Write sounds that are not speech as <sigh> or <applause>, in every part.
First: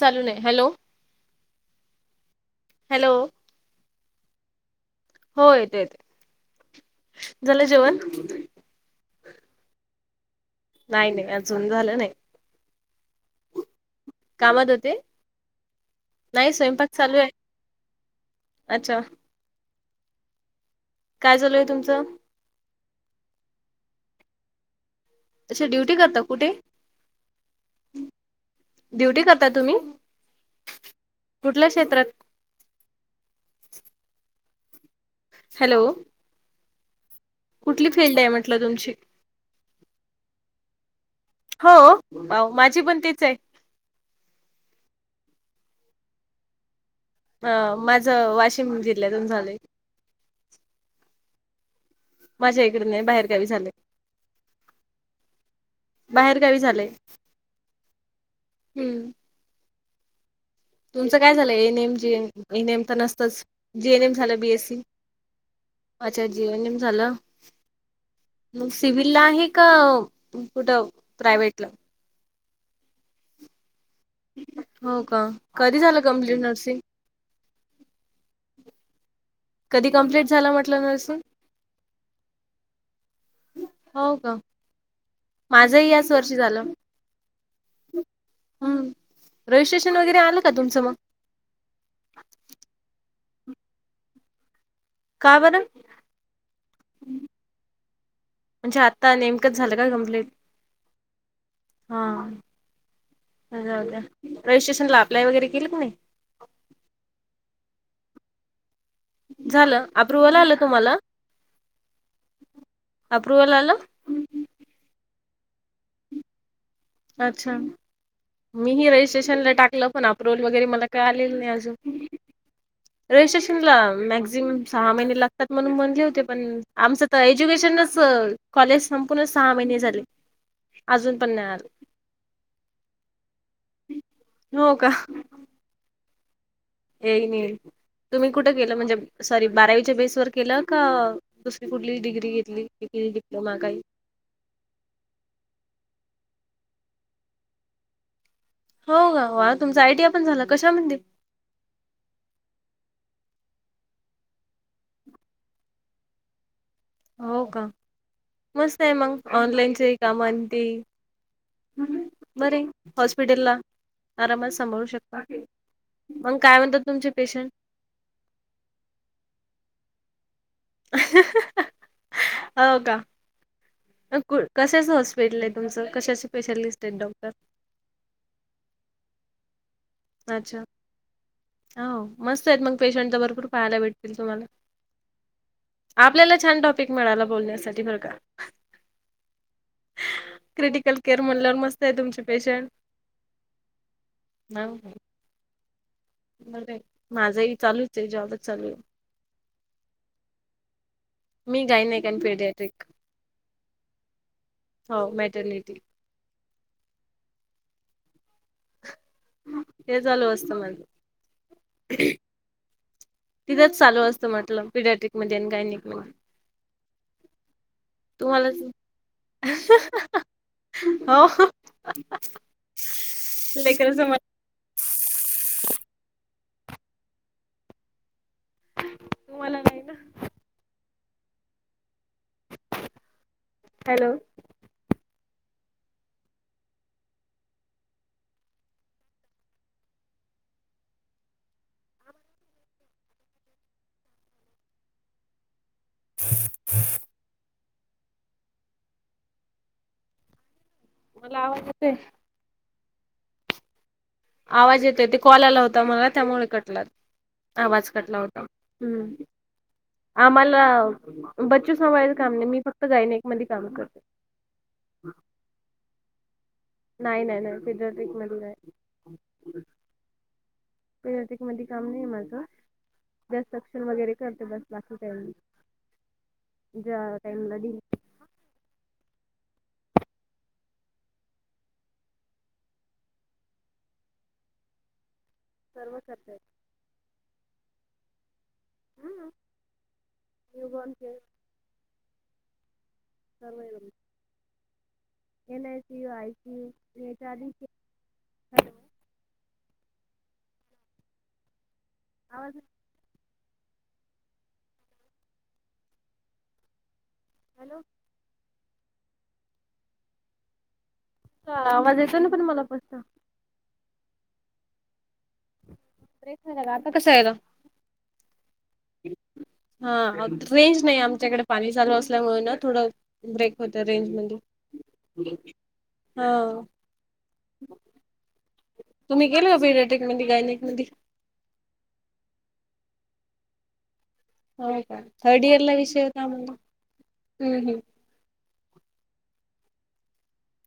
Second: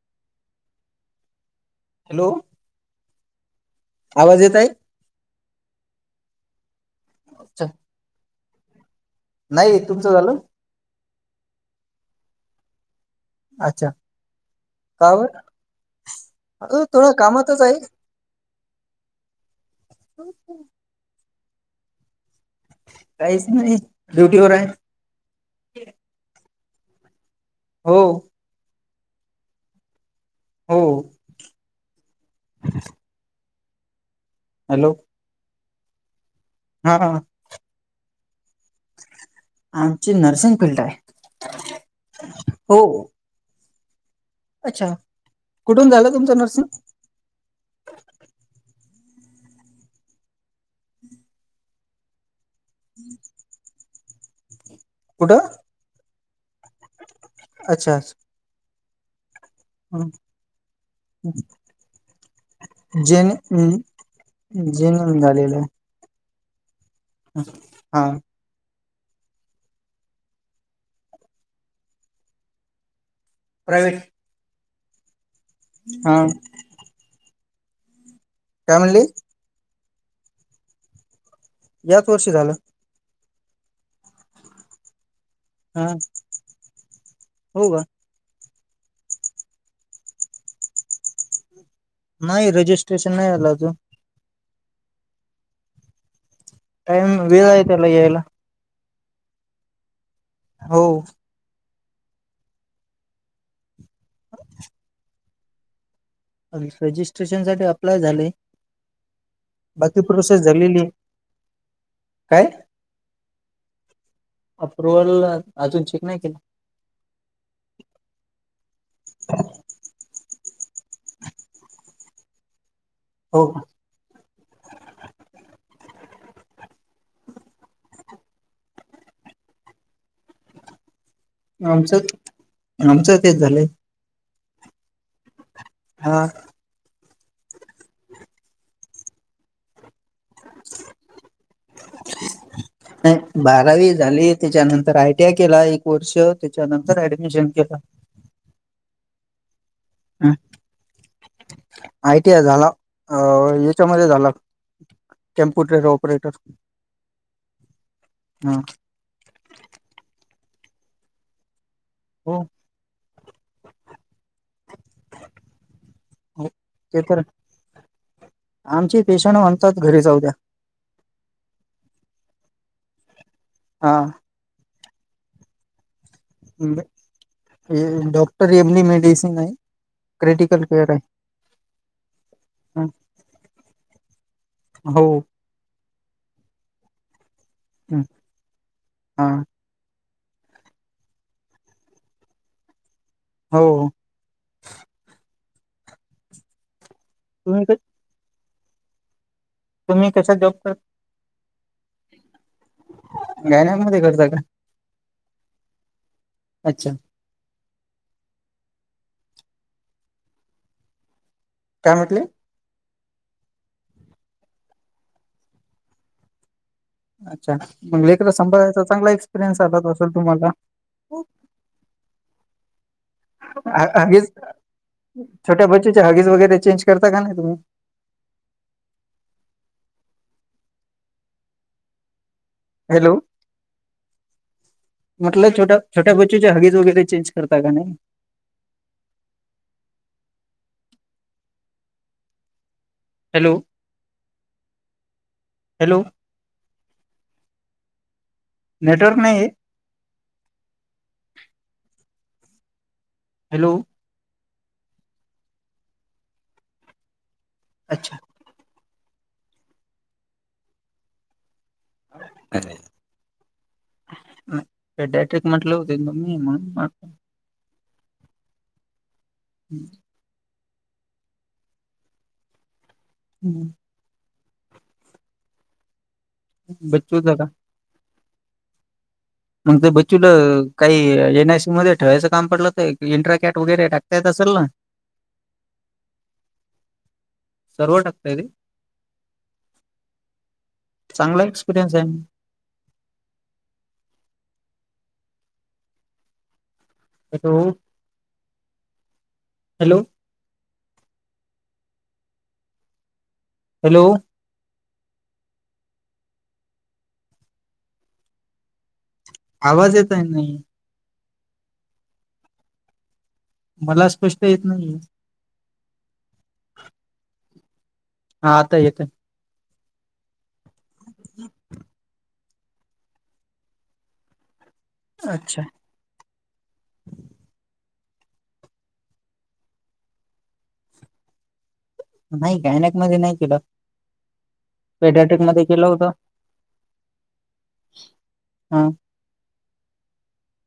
चालू नाय, hello. Hello, hello आवाज येतोय? हो येतोय, झालं अच्छा जेवण? नाही, तुमचं झालं? नाही नाही, अजून झाल नाही. अच्छा कामात होते का बर, नाही हा स्वयंपाक थोड चालू कामातच आहे. अच्छा! <unintelligible> काय चालूय तुमचं? काहीच नाही, ड्युटी वर आहे! अच्छा ड्युटी करता, कुठे? हो. ड्युटी करतात तुम्ही? हो. कुठल्या क्षेत्रात हॅलो. हॅलो. हा. कुठली फिल्ड आहे म्हटलं तुमची? आमची नर्सिंग फिल्ड आहे. हो माझी हो पण तीच आहे. अच्छा, कुठून झालं तुमचं नर्सिंग? अ माझं वाशिम जिल्ह्यातून झालंय. माझ्या इकड नाही, बाहेरगावी झालंय. कुठं? बाहेर गावी झालय. अच्छा. हम्म. हो तुमचं काय झालं एनएम जीए, एनएम तर जेन नसतच, जीएनएम झालं बीएससी. जेन झालेलं आहे अच्छा जेनीन झालं हा मग सिव्हिलला आहे का, कुठं प्रायव्टला? प्रायवेट? हो का कधी झालं कमप्लीट नर्सिंग काय म्हणली कधी कंप्लीट झाला म्हटलं नर्सिंग याच वर्षी झालं हाव का हा माझही याच वर्षी झालं हो का हम् रजिस्ट्रेशन वगैरे आलं का तुमचं मग नाही रजिस्ट्रेशन नाही आल अजून का बरं? टईम वेळ आहे त्याला येयाला म्हणजे आता नेमकंच झालं काय कमप्लीट हो हा रजिस्ट्रेशन ला अप्लाय वगैरे केल कनई रजिस्ट्रेशन साठी अप्लाय झाले झालं बाकी अप्रुवल प्रोसेस आलं झालेली आहे. तुम्हाला काय अप्रुवल आलं अप्रुवल अजून चेक नाही केल अच्छा मीही रजिस्ट्रेशनला टाकलं पण अप्रुव्हल वगैरे मला काय आलेलं नाही अजून हो रिस्ट्रेन का ला मॅक्स जिमम सहा महिने लागतात म्हणून म्हणले होते पण आमचं तर एज्युकेशनच कॉलेज संपूनच सहा महिने झाले अजून पण नाही आलं आमच, आमचं तेच झालंय हो का हा येईन, येईन तुम्ही कुठं गेलं म्हणजे सॉरी बारावीच्या बेस वर केलं का दुसरी कुठली डिग्री घेतली नाही डिप्लोमा काही बारावी झाली त्याच्यानंतर आयटीआय केला एक वर्ष त्याच्यानंतर ऍडमिशन केल हो ग वाह तुमचा आय टी या पण झाला कशा मध्ये आय टी आय झाला अ याच्यामध्ये झाला कॉम्प्युटर ऑपरेटर हो का हा मस्त आहे मंग ऑनलाईनचे काम ती हो बरे हॉस्पिटल ला आरामात सांभाळू शकता मग हो काय म्हणत तुमच पेशंट आमची पेशंट म्हणतात घरी जाऊद्या अ हा, हा हाव का हा कु कशाचं हॉस्पिटल आहे तुमचं कशाच स्पेशलिस्ट आहेत डॉक्टर डॉक्टर एमली मेडिसिन आहे क्रिटिकल केअर आहे हाव मस्त आहेत मग पेशंट तर भरपूर पाहायला भेटतील तुम्हाला हो आपल्याला छान टॉपिक मिळाला बोलण्यासाठी बर का हा क्रिटिकल केअर म्हणल्यावर मस्त आहे तुमचे पेशंट हो हाव माझाही तुम्ही चालूच आहे जॉबच चालू आहे तुम्ही कशात जॉब कर मी गा नाहीक आणि पिडतिक गायणेकमध्ये करता कां. हो मॅटर्निटी. अच्छा. <unintelligible> काय म्हटले. तिथंच चालू असतं म्हटलं पिडॅट्रिक मध्ये आणि गायणिक मध्ये. अच्छा, मग लेकर तुम्हाला संभायचा चांगला. एक्सपिरियन्स आलात असल तुम्हाला. <unintelligible> लेकरच हगीच छोट्या बचीच्या हगीच वगैरे, चेंज करता का नाही तुम्ही? तुम्हांला नाही ना. हॅलो. हॅलो. म्हटलं छोट्या छोट्या बच्चूच्या हगीज वगैरे चेंज करता की नाही. Hello hello. नेटवर्क नाही ये. मला आवाज येते. हॅलो. आवाज येतो ते कॉल आला होता, मला त्यामुळे कटला आवाज अच्छा कटला होता. हम्म, आम्हाला. बच्चू सभळायचं काम नाही, मी फक्त गायनिक मध्ये काम करते. पेडॅट्रिक म्हटलं होते ना मी म्हणून म्हटलं. नाही नाही नाही फिडरल ट्रीटमेंट. <unintelligible> <unintelligible> हम्म. वगैरे करते बस. बच्चूचं का <unintelligible> मग ते बच्चूला काही एनआय सी मध्ये, ठेवायचं काम पडलं तर इंट्राकॅट वगैरे टाकता येत असेल ना. सर्व करत्यात. सर्व टाकतय ते, हम्म न्यू बॉर्न केअर चांगला एक्सपिरियन्स आहे मग. <unintelligible> याच्या आधी hello hello hello. <inaudible> Hello. Hello. आवाज येत आहे नाही. आवाज येतो ना, पण मला स्पष्ट. मला स्पष्ट येत नाहीे. <unintelligible> आता कसं आयला. हां आता येतोय. हा रेंज नाही. आमच्याकडे पाणी चालू असल्यामुळं ना थोडं, ब्रेक होत, रेंज मध्ये अच्छा हां. तुम्ही गेलं होते पीर्यटक मध्ये गायणीक मधी. नाही गायनाक मध्ये नाही केलं. हो का, पेडॅटिक थर्ड इयर मध्ये ला केलं विषय होतं होता, कां म्हणून ह् ह्. हा.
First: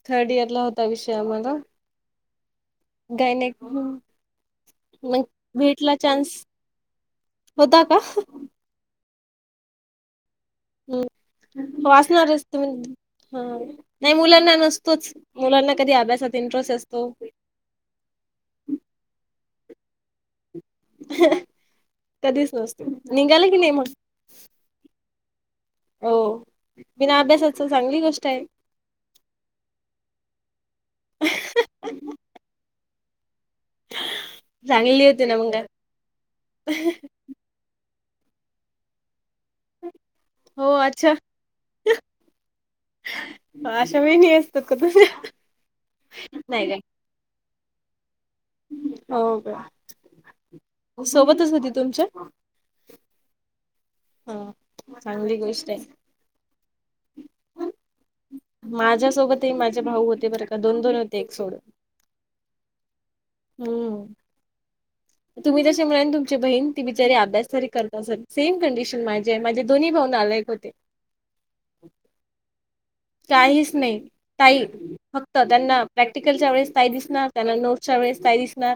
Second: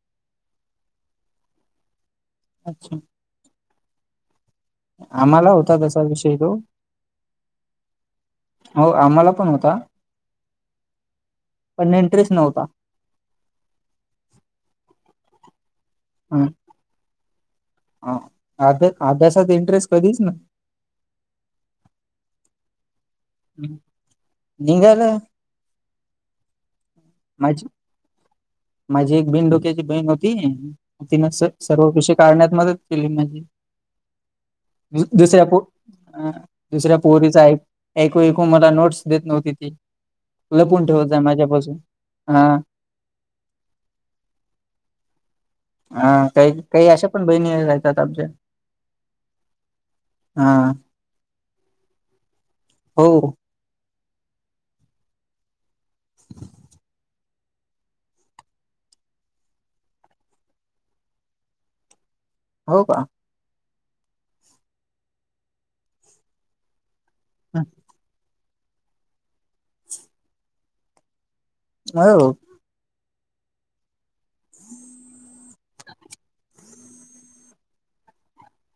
थर्ड इयर ला होता विषय आम्हाला. अच्छा. गायन्याक हम्म. मग आम्हाला होता भेटला तसा चान्स, विषय तो होता का? हो आम्हाला पण होता, हम्म पण इंटरेस्ट वाचणारच नव्हता. तुम्ही हा, नाही मुलांना नसतोच. मुलांना कधी अभ्यासात इंटरेस्ट असतो. हा, अभ्यासात इंटरेस्ट कधीच नाही. कधीच नसतो, निघाले की नाही मग. निघालं. बीना अभ्यासाच माझी चांगली गोष्ट आहे. माझी एक बीण डोक्याची बहीण होती. तिन स सर्व कुष काढण्यात मदत केली माझी. चांगली होती ना दुसऱ्या मग पो अ दुसऱ्या पोरीचा ऐक. ऐकू ऐकू मला नोट्स देत नव्हती. ती हो लपून अच्छा ठेवत जा माझ्यापासून हां. आश्या बहिणी असतात का तुझ्या. हा काही नाही काय. काही अशा, पण बहिणी राहतात आमच्या. हो का, हा सोबतच होती तुमच्या. हो. हा चांगली गोष्ट ये. <unintelligible> माझ्यासोबतही माझे भाऊ होते, बरं का दोन दोन होते एक सोडून. हो का. हम्म, तुम्ही तसे मिळेल तुमची बहीण. ती बिचारी अभ्यासरी तरी करत असल, सेम कंडिशन माझे, माझे दोन्ही भाऊ नालायक होते. हो. काहीच नाही. ताई फक्त त्यांना प्रॅक्टिकलच्या वेळेस ताई दिसणार. त्यांना नोटच्या वेळेस ताई दिसनार,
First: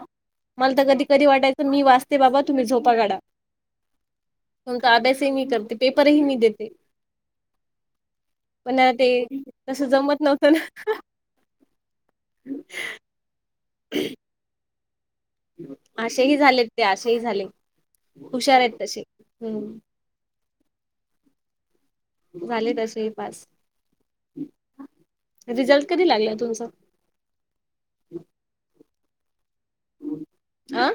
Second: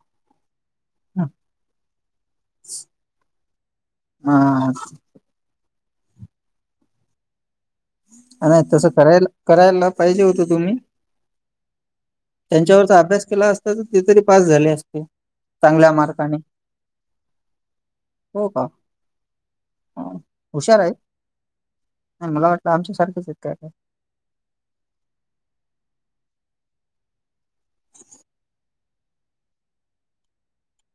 मला तर कधी. कधी हा वाटायच मी वाचते बाबा, तुम्ही झोपा काढा तुमचा अभ्यास. ते मी करते पेपरही मी देते. नाही पण तसं ते करायला करायला, तसं पाहिजे जमत होतं नव्हतं तुम्ही. ना. त्यांच्यावरचा अभ्यास केला असता, तर ते तरी पास झाले असते. चांगल्या अशा ही मार्काने झाले ते अशा ही झाले, हो हुशार का आहेत तसे हम्म. हा. हुशार आहेत, नाही मला वाटलं झाले तसे आमच्यासारखेच आहेत पास काय. रिझल्ट कधी लागला तुमचा. आ..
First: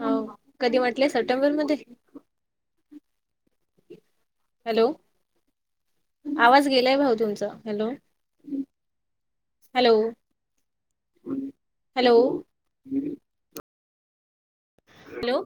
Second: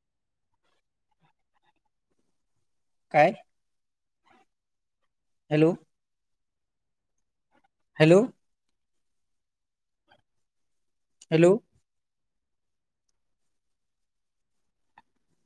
हो कधी म्हटलेय सप्टेंबर मध्ये. काय? हॅलो. हॅलो. आवाज गेलाय, भाऊ तुमचा hello. Hello. Hello. Hello. Hello.